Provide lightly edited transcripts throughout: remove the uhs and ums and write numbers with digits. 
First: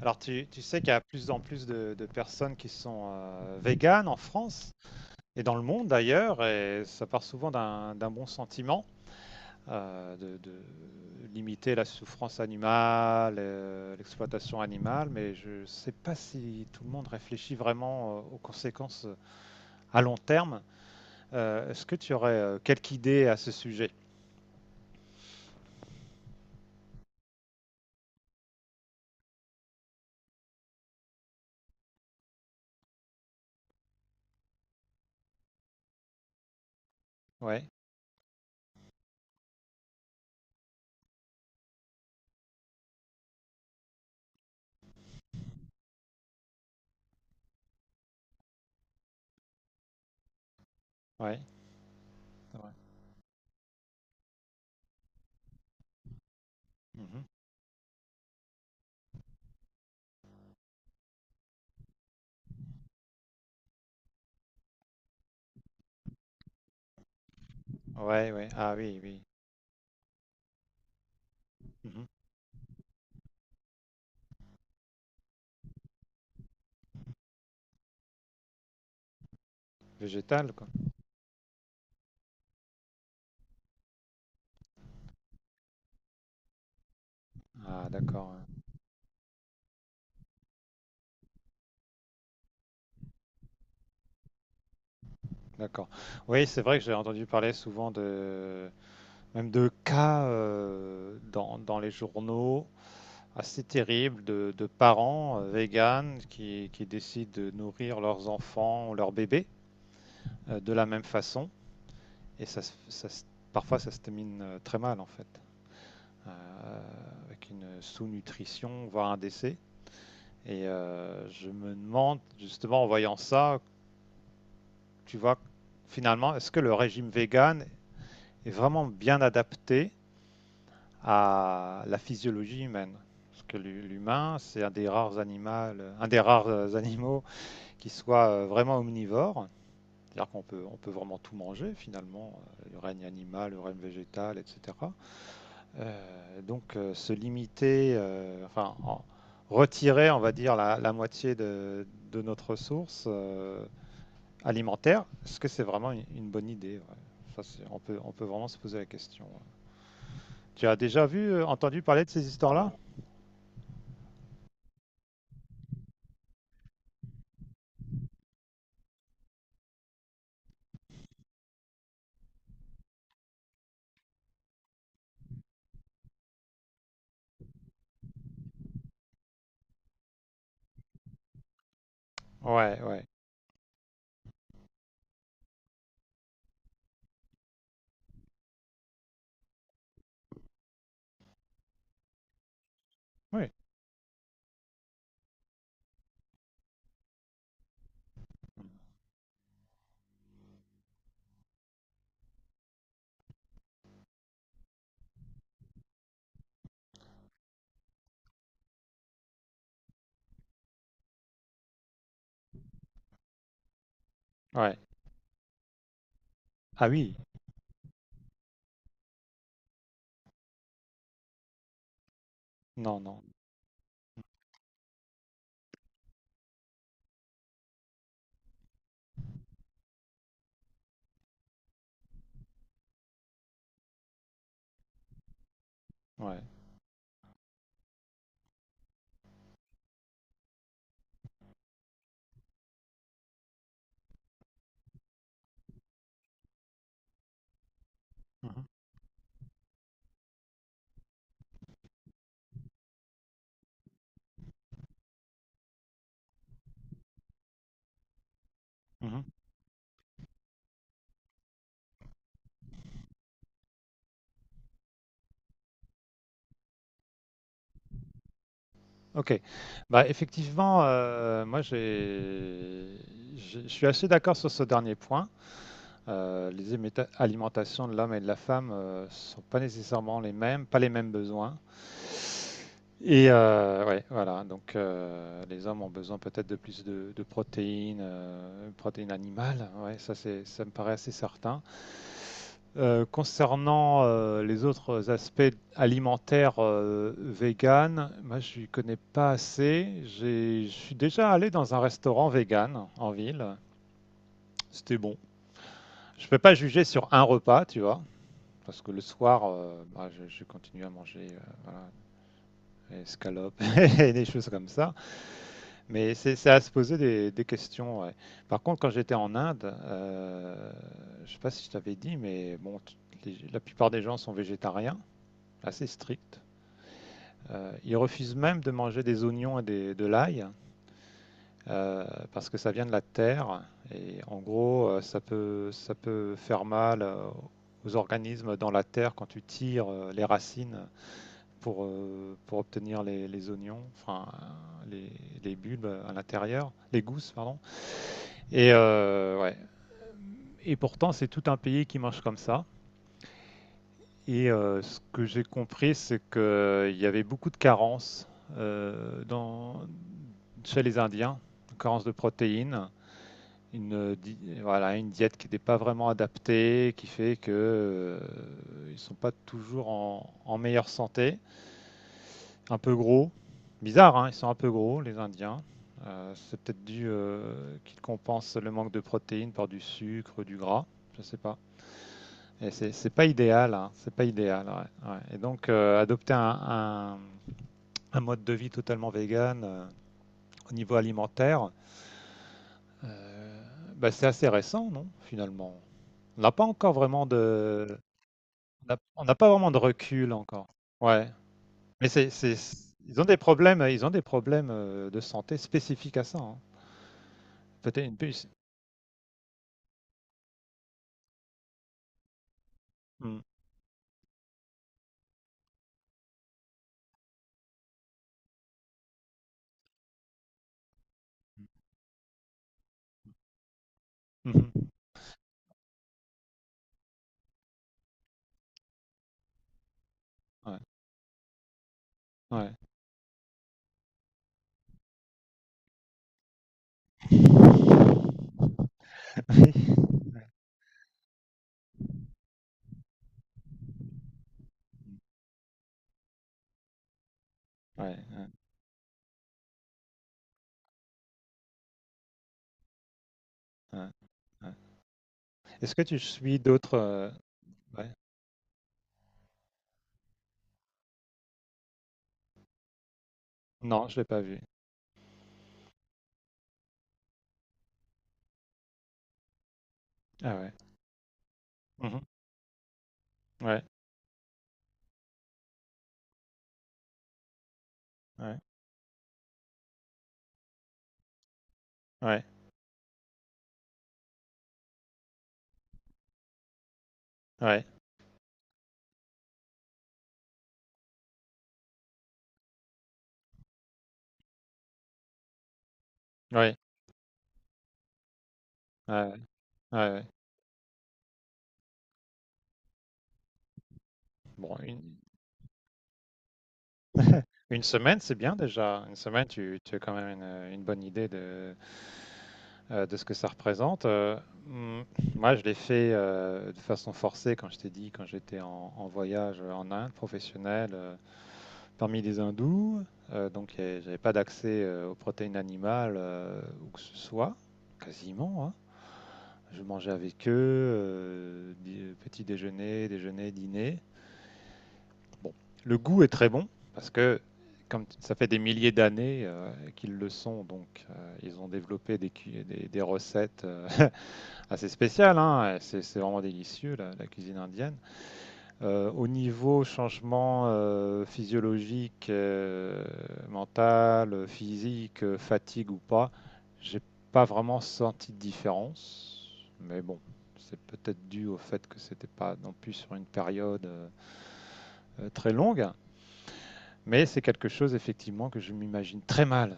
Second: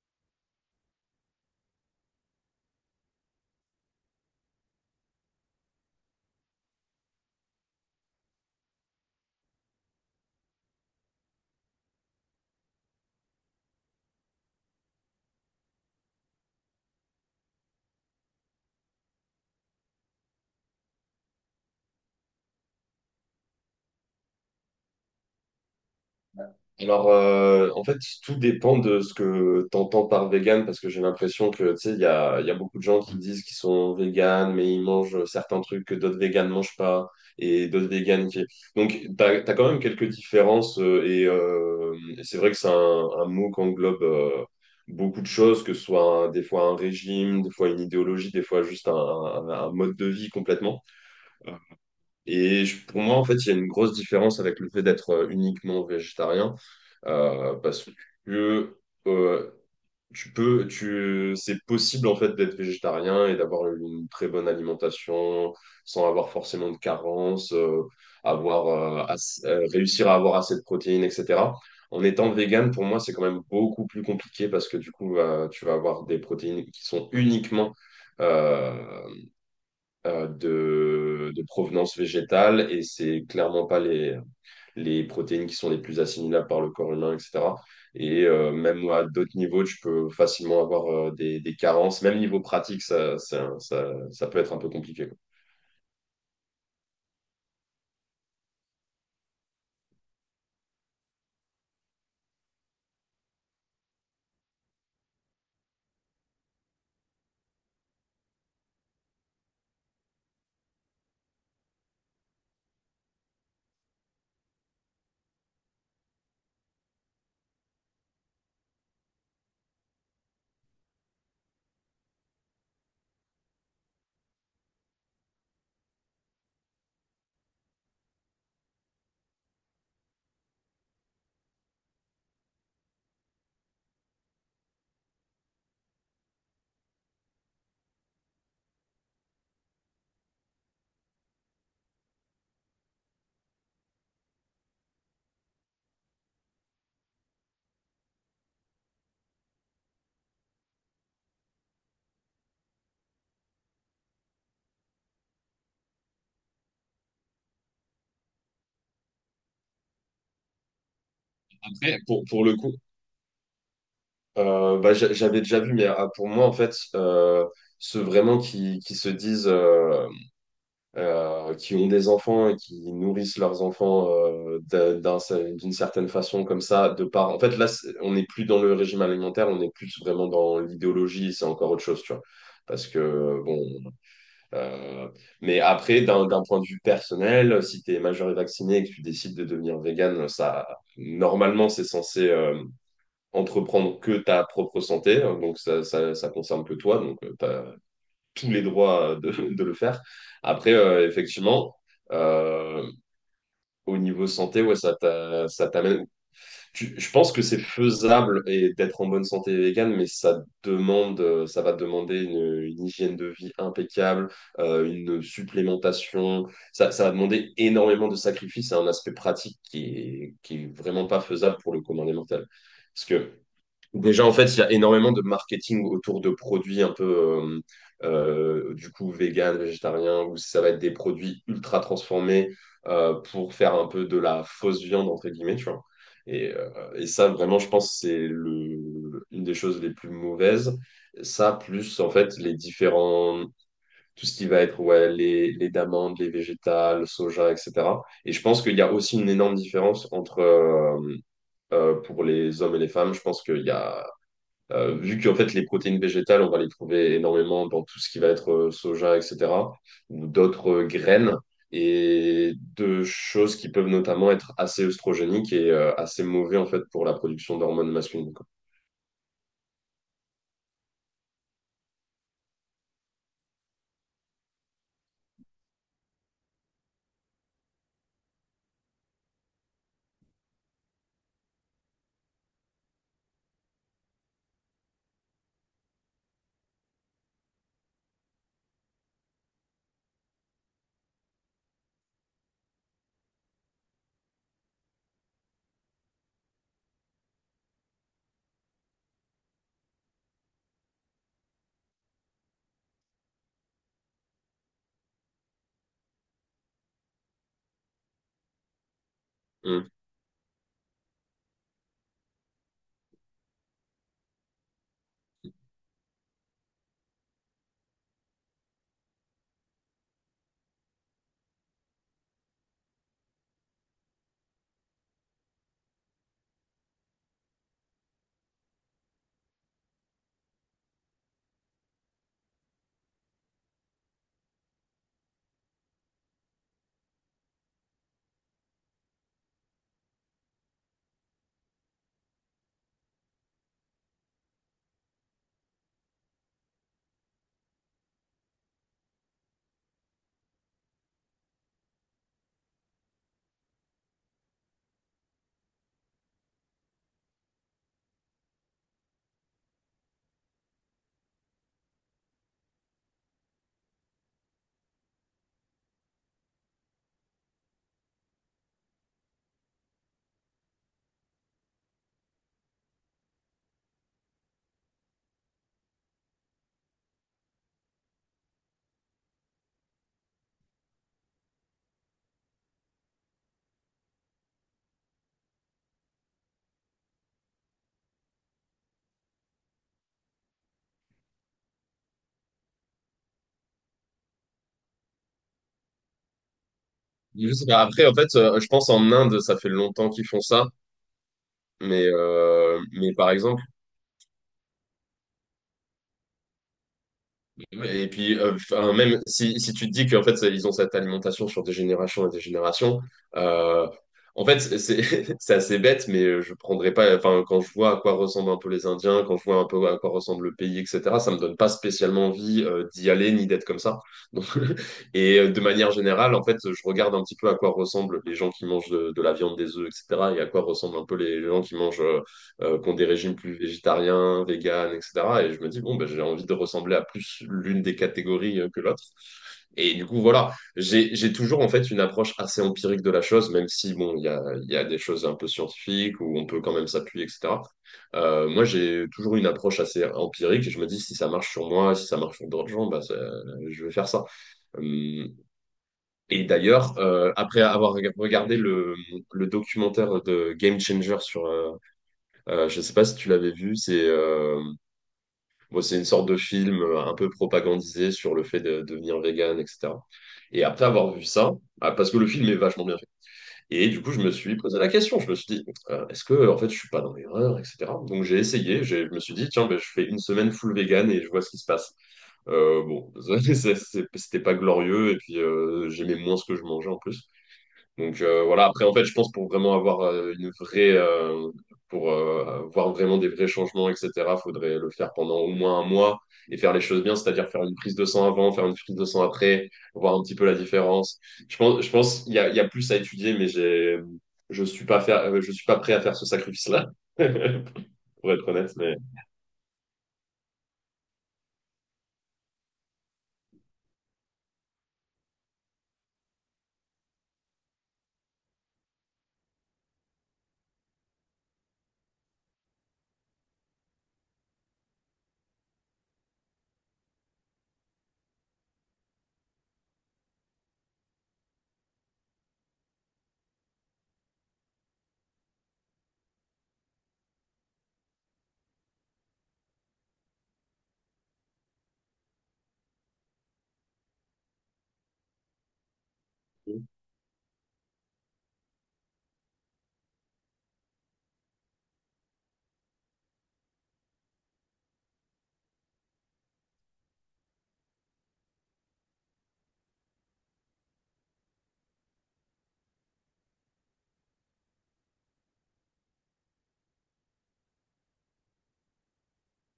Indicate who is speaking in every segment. Speaker 1: Alors, tu sais qu'il y a de plus en plus de personnes qui sont véganes en France et dans le monde d'ailleurs, et ça part souvent d'un bon sentiment de limiter la souffrance animale, l'exploitation animale, mais je ne sais pas si tout le monde réfléchit vraiment aux conséquences à long terme. Est-ce que tu aurais quelques idées à ce sujet?
Speaker 2: En fait, tout dépend de ce que tu entends par vegan, parce que j'ai l'impression que, tu sais, il y a beaucoup de gens qui disent qu'ils sont vegan, mais ils mangent certains trucs que d'autres végans ne mangent pas,
Speaker 1: Ouais,
Speaker 2: et d'autres végans qui... Donc, tu as quand même quelques différences, et c'est vrai que c'est un mot qui englobe beaucoup de choses, que ce soit des fois un régime, des fois une idéologie, des fois juste un mode de vie complètement.
Speaker 1: ouais,
Speaker 2: Et
Speaker 1: ouais.
Speaker 2: pour moi, en fait, il y a une grosse différence avec le fait d'être uniquement végétarien,
Speaker 1: Mhm.
Speaker 2: parce que euh, tu peux, c'est possible en fait d'être végétarien et d'avoir une très bonne alimentation sans avoir forcément de carence,
Speaker 1: Ouais, ouais.
Speaker 2: avoir
Speaker 1: Ah oui, oui.
Speaker 2: réussir à avoir assez de protéines, etc. En
Speaker 1: Mhm.
Speaker 2: étant vegan, pour moi, c'est quand même beaucoup plus compliqué parce que du coup, tu vas avoir des protéines qui sont uniquement euh,
Speaker 1: Végétal, quoi.
Speaker 2: de provenance végétale et c'est clairement pas les, les protéines qui sont les plus assimilables par le corps humain, etc.
Speaker 1: Ah,
Speaker 2: Et
Speaker 1: d'accord, ouais.
Speaker 2: même à d'autres niveaux, tu peux facilement avoir des carences. Même niveau pratique, ça peut être un peu compliqué, quoi.
Speaker 1: D'accord. Oui, c'est vrai que j'ai entendu parler souvent de même de cas dans les journaux assez terribles de parents véganes qui décident de nourrir leurs enfants ou leurs bébés de la même façon. Et parfois, ça se termine très mal, en fait, euh, avec une sous-nutrition, voire un décès. Et je me demande, justement, en voyant ça, tu vois, finalement, est-ce que le régime végane est vraiment bien adapté à la physiologie humaine. Parce que l'humain, c'est un des rares animaux, un des rares animaux qui soit vraiment omnivore. C'est-à-dire qu'on peut vraiment tout manger finalement, le règne animal, le règne végétal, etc. Se limiter, enfin en, retirer, on va dire, la moitié de notre ressource alimentaire, est-ce que c'est vraiment une bonne idée, ouais. Ça, on peut vraiment se poser la question. Ouais. Tu as déjà vu, entendu
Speaker 2: Après,
Speaker 1: parler de ces
Speaker 2: pour le
Speaker 1: histoires-là?
Speaker 2: coup, bah, j'avais déjà vu, mais ah, pour moi, en fait, ceux vraiment qui se disent qui ont des enfants et qui nourrissent leurs enfants d'une certaine façon comme ça, de par... En fait, là, on n'est plus dans le régime alimentaire, on est plus vraiment dans l'idéologie, c'est encore autre chose, tu vois.
Speaker 1: Ouais,
Speaker 2: Parce
Speaker 1: ouais.
Speaker 2: que, bon, euh, mais après, d'un point de vue personnel, si tu es majeur et vacciné et que tu décides de devenir vegan, ça normalement, c'est censé
Speaker 1: Oui.
Speaker 2: entreprendre que ta propre santé, donc ça concerne que toi, donc t'as tous les droits de de le faire. Après, effectivement, euh, au niveau santé, ouais, ça t'amène. Je pense que c'est faisable et d'être en bonne santé végane, mais ça demande, ça va demander une hygiène de vie impeccable,
Speaker 1: Ouais.
Speaker 2: une supplémentation.
Speaker 1: Ah
Speaker 2: Ça va
Speaker 1: oui.
Speaker 2: demander énormément de sacrifices. C'est un aspect pratique qui est vraiment pas faisable pour le commun des mortels.
Speaker 1: Non,
Speaker 2: Parce
Speaker 1: non.
Speaker 2: que déjà, en fait, il y a énormément de marketing autour de produits un peu, euh, du coup, vegan, végétarien, où ça va être des produits ultra transformés pour faire un peu de la fausse viande, entre guillemets, tu vois.
Speaker 1: Ouais.
Speaker 2: Et ça, vraiment, je pense que c'est le, une des choses les plus mauvaises. Ça, plus, en fait, les différents, tout ce qui va être, ouais, les d'amandes, les végétales, soja, etc. Et je pense
Speaker 1: Mhm,
Speaker 2: qu'il y a aussi une énorme différence entre, pour les hommes et les femmes, je pense qu'il y a vu qu'en fait, les protéines végétales, on va les trouver énormément dans tout ce qui va être soja,
Speaker 1: mhm.
Speaker 2: etc., ou d'autres graines, et de choses qui peuvent notamment être assez œstrogéniques et assez mauvais en fait pour la production d'hormones masculines, quoi.
Speaker 1: Ok. Bah effectivement, je suis assez d'accord sur ce dernier point. Les alimentations de l'homme et de la femme ne sont pas nécessairement les mêmes, pas les mêmes besoins. Et ouais, voilà. Donc les hommes ont besoin peut-être de plus de protéines, protéines animales. Ouais, ça me paraît assez certain. Concernant les autres aspects alimentaires vegan, moi je ne connais pas assez. Je suis déjà allé dans un restaurant vegan en ville. C'était bon. Je ne peux pas juger sur un repas, tu vois. Parce que le soir,
Speaker 2: Mm.
Speaker 1: je continue à manger voilà, des escalopes et des choses comme ça. Mais c'est à se poser des questions, ouais. Par contre, quand j'étais en Inde, je ne sais pas si je t'avais dit, mais bon, la plupart des gens sont végétariens, assez stricte. Ils refusent même de manger des oignons et de l'ail euh, parce que ça vient de la terre et en gros ça peut faire mal aux organismes dans la terre quand tu tires les racines pour obtenir les oignons, enfin les bulbes à l'intérieur, les gousses, pardon. Et, ouais, et pourtant c'est tout un pays qui mange comme ça. Et ce que j'ai compris, c'est qu'il y avait beaucoup de carences euh, dans, chez les Indiens, carences de protéines, voilà, une diète qui n'est pas vraiment adaptée, qui fait qu'ils sont pas toujours en, en meilleure santé, un peu gros, bizarre, hein, ils sont un peu gros les Indiens. C'est peut-être dû qu'ils compensent le manque de protéines par du sucre, du gras, je ne sais pas. Et c'est pas idéal, hein, c'est pas idéal, ouais, ouais. Et donc adopter un mode de vie totalement vegan au niveau alimentaire, euh, bah, c'est assez récent, non, finalement. On n'a pas encore vraiment
Speaker 2: Je sais pas.
Speaker 1: de,
Speaker 2: Après, en fait, je pense en
Speaker 1: on n'a
Speaker 2: Inde,
Speaker 1: pas
Speaker 2: ça fait
Speaker 1: vraiment de
Speaker 2: longtemps qu'ils
Speaker 1: recul
Speaker 2: font ça,
Speaker 1: encore. Ouais,
Speaker 2: mais,
Speaker 1: mais
Speaker 2: euh, mais
Speaker 1: ils ont
Speaker 2: par
Speaker 1: des
Speaker 2: exemple,
Speaker 1: problèmes, ils ont des problèmes de santé spécifiques à ça, hein. Peut-être
Speaker 2: et
Speaker 1: une
Speaker 2: puis,
Speaker 1: puce.
Speaker 2: enfin, même si, si tu te dis qu'en fait, ils ont cette alimentation sur des générations et des générations,
Speaker 1: Mm.
Speaker 2: euh, en fait, c'est c'est assez bête, mais je prendrais pas. Enfin, quand je vois à quoi ressemblent un peu les Indiens, quand je vois un peu à quoi ressemble le pays, etc., ça me donne pas spécialement envie d'y aller ni d'être comme ça. Donc,
Speaker 1: Mhm.
Speaker 2: et de manière générale, en fait, je regarde un petit peu à quoi ressemblent les gens qui mangent de la viande, des œufs, etc., et à quoi
Speaker 1: Ouais,
Speaker 2: ressemblent un peu les gens qui mangent
Speaker 1: ouais.
Speaker 2: qui ont des régimes plus végétariens, véganes, etc. Et je me dis, bon, ben, j'ai envie de ressembler à plus l'une des catégories que l'autre. Et du coup,
Speaker 1: Oui.
Speaker 2: voilà, j'ai toujours en fait une approche assez empirique de la chose, même si, bon, il y a des choses un peu scientifiques où on peut quand même s'appuyer, etc.
Speaker 1: Ouais, ouais,
Speaker 2: Moi, j'ai toujours une approche assez empirique et je me dis, si ça marche sur moi, si ça marche sur d'autres gens, bah, je vais
Speaker 1: ouais,
Speaker 2: faire ça.
Speaker 1: ouais.
Speaker 2: Euh,
Speaker 1: Est-ce que tu
Speaker 2: Et
Speaker 1: suis d'autres
Speaker 2: d'ailleurs, après avoir
Speaker 1: ouais.
Speaker 2: regardé le documentaire de Game Changer sur, je ne sais pas si tu l'avais vu, c'est
Speaker 1: Non, je l'ai pas vu.
Speaker 2: bon, c'est une sorte de film un peu propagandisé sur le fait de devenir vegan, etc.
Speaker 1: Ah
Speaker 2: Et
Speaker 1: ouais.
Speaker 2: après avoir vu ça, ah, parce que
Speaker 1: Mhm.
Speaker 2: le film est vachement bien fait,
Speaker 1: Ouais,
Speaker 2: et du coup je me suis posé la question, je me suis dit, est-ce que en fait je suis pas dans l'erreur, etc. Donc j'ai
Speaker 1: ouais,
Speaker 2: essayé, je me suis dit, tiens, ben, je fais une semaine full vegan et je vois ce qui se passe.
Speaker 1: ouais,
Speaker 2: Bon, c'était pas glorieux, et puis j'aimais moins ce que je mangeais en plus.
Speaker 1: ouais,
Speaker 2: Donc voilà, après en fait, je pense pour vraiment avoir pour voir vraiment des vrais changements, etc., faudrait le faire pendant au moins un mois et faire
Speaker 1: ouais,
Speaker 2: les choses bien, c'est-à-dire faire une prise de sang avant, faire une prise de
Speaker 1: ouais,
Speaker 2: sang
Speaker 1: ouais,
Speaker 2: après,
Speaker 1: ouais,
Speaker 2: voir un
Speaker 1: ouais.
Speaker 2: petit peu la différence. Je pense, il y a plus à étudier, mais je
Speaker 1: Bon,
Speaker 2: suis pas faire, je suis pas prêt à faire ce sacrifice-là,
Speaker 1: une semaine,
Speaker 2: pour
Speaker 1: c'est
Speaker 2: être
Speaker 1: bien
Speaker 2: honnête, mais.
Speaker 1: déjà. Une semaine, tu as quand même une bonne idée de ce que ça représente. Hmm, Moi, je l'ai fait de façon forcée, quand je t'ai dit, quand j'étais en, en voyage en Inde professionnel, parmi les hindous. J'avais pas d'accès aux protéines animales où que ce soit, quasiment, hein. Je mangeais avec eux, petit déjeuner, déjeuner, dîner. Bon, le goût est très bon parce que comme ça fait des milliers d'années qu'ils le sont, donc ils ont développé des recettes assez spéciales, hein. C'est vraiment délicieux la, la cuisine indienne. Au niveau changement physiologique, mental, physique, fatigue ou pas, j'ai pas vraiment senti de différence. Mais bon, c'est peut-être dû au fait que c'était pas non plus sur une période très longue. Mais c'est quelque chose effectivement que je m'imagine très mal,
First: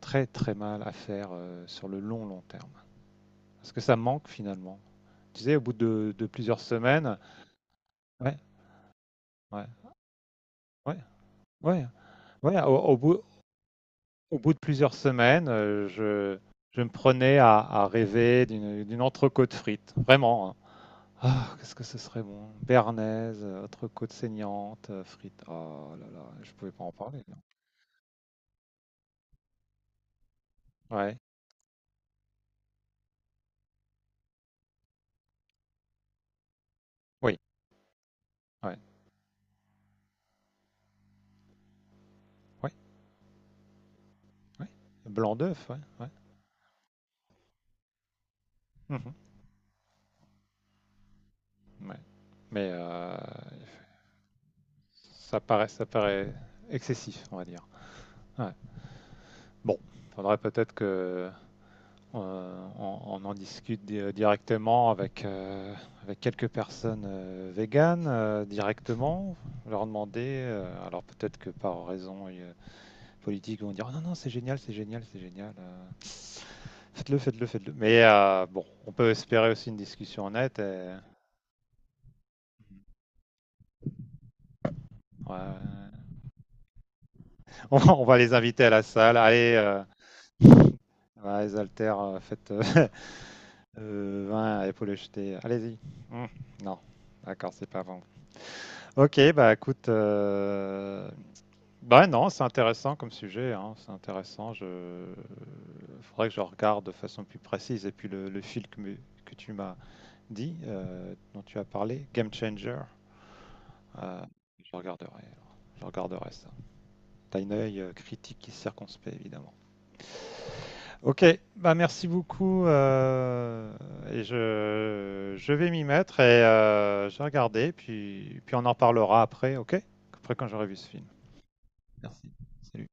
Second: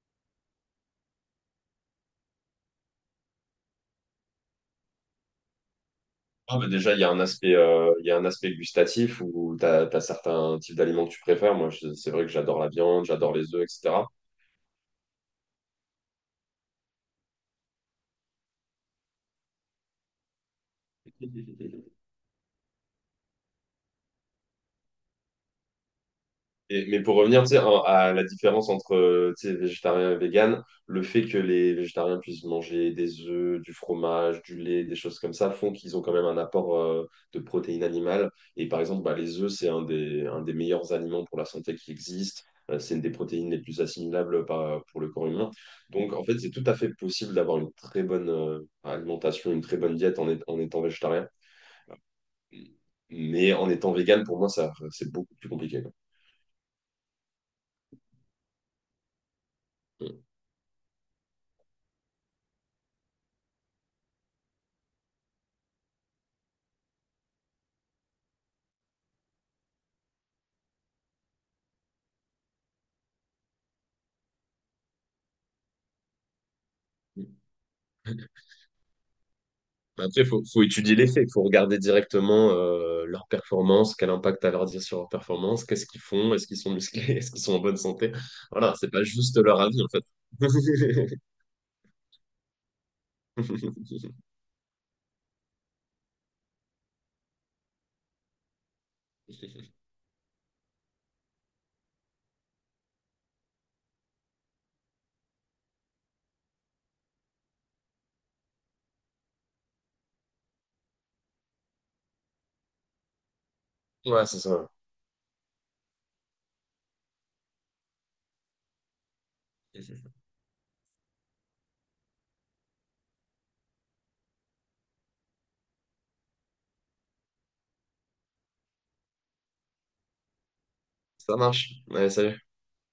Speaker 1: très très mal à faire sur le long long terme. Parce que ça manque finalement. Tu sais, au bout de
Speaker 2: Ah,
Speaker 1: plusieurs
Speaker 2: bah déjà,
Speaker 1: semaines,
Speaker 2: il y a un
Speaker 1: ouais,
Speaker 2: aspect gustatif où
Speaker 1: ouais,
Speaker 2: tu as certains types
Speaker 1: ouais,
Speaker 2: d'aliments que tu préfères. Moi,
Speaker 1: ouais,
Speaker 2: c'est vrai que j'adore
Speaker 1: ouais,
Speaker 2: la viande, j'adore les œufs, etc.
Speaker 1: au bout de plusieurs semaines, je me prenais à rêver d'une entrecôte frite. Vraiment, hein. Ah, qu'est-ce que ce serait bon. Béarnaise, entrecôte saignante, frite. Oh là là, je pouvais pas
Speaker 2: Et
Speaker 1: en
Speaker 2: mais pour
Speaker 1: parler, non.
Speaker 2: revenir, tu sais, à la différence entre, tu sais, végétarien et vegan, le
Speaker 1: Ouais.
Speaker 2: fait que les végétariens puissent manger des œufs, du fromage, du lait, des choses comme ça, font qu'ils ont quand même un apport,
Speaker 1: Oui,
Speaker 2: de protéines animales. Et
Speaker 1: ouais,
Speaker 2: par exemple, bah, les œufs, c'est un des meilleurs aliments pour la santé qui existe.
Speaker 1: ouais,
Speaker 2: C'est une des protéines les plus assimilables
Speaker 1: ouais.
Speaker 2: pour le corps
Speaker 1: Blanc
Speaker 2: humain.
Speaker 1: d'œuf, ouais, ouais.
Speaker 2: Donc, en fait, c'est tout à fait possible d'avoir une très bonne,
Speaker 1: Mhm.
Speaker 2: alimentation, une très bonne diète en, en étant végétarien.
Speaker 1: Ouais. Mais
Speaker 2: Mais en étant vegan, pour moi, ça, c'est beaucoup plus compliqué,
Speaker 1: ça paraît excessif, on va dire. Ouais. Bon, faudrait peut-être que on en discute directement avec, avec quelques personnes véganes directement, leur demander. Alors peut-être que par raison politique, ils vont dire : « Oh non non, c'est génial, c'est génial, c'est génial, faites-le, faites-le, faites-le. » Mais
Speaker 2: quoi.
Speaker 1: bon, on peut espérer aussi une
Speaker 2: Bah, après,
Speaker 1: discussion honnête,
Speaker 2: faut
Speaker 1: et,
Speaker 2: étudier les faits, il faut regarder directement leur performance, quel impact a leur dire sur leur performance, qu'est-ce qu'ils
Speaker 1: ouais.
Speaker 2: font, est-ce qu'ils sont musclés, est-ce qu'ils sont en bonne
Speaker 1: On
Speaker 2: santé.
Speaker 1: va les inviter à
Speaker 2: Voilà,
Speaker 1: la
Speaker 2: c'est pas
Speaker 1: salle.
Speaker 2: juste
Speaker 1: Allez,
Speaker 2: leur avis en fait.
Speaker 1: ouais, les haltères, faites 20 à épaules jetées. Allez-y. Hmm, non, d'accord, c'est pas bon. Ok, bah écoute, bah non, c'est intéressant comme sujet, hein, c'est intéressant. Je Faudrait que je regarde de façon plus précise. Et puis le fil que tu m'as dit, dont tu as parlé, Game Changer, euh,
Speaker 2: Ouais, c'est ça.
Speaker 1: je regarderai, alors. Je regarderai ça. T'as une œil critique et circonspect, évidemment. Ok, bah merci beaucoup. Je vais m'y mettre et je vais regarder, puis, puis on en reparlera après, ok? Après quand j'aurai vu ce film.
Speaker 2: Ça marche. Allez,
Speaker 1: Merci.
Speaker 2: salut.
Speaker 1: Salut.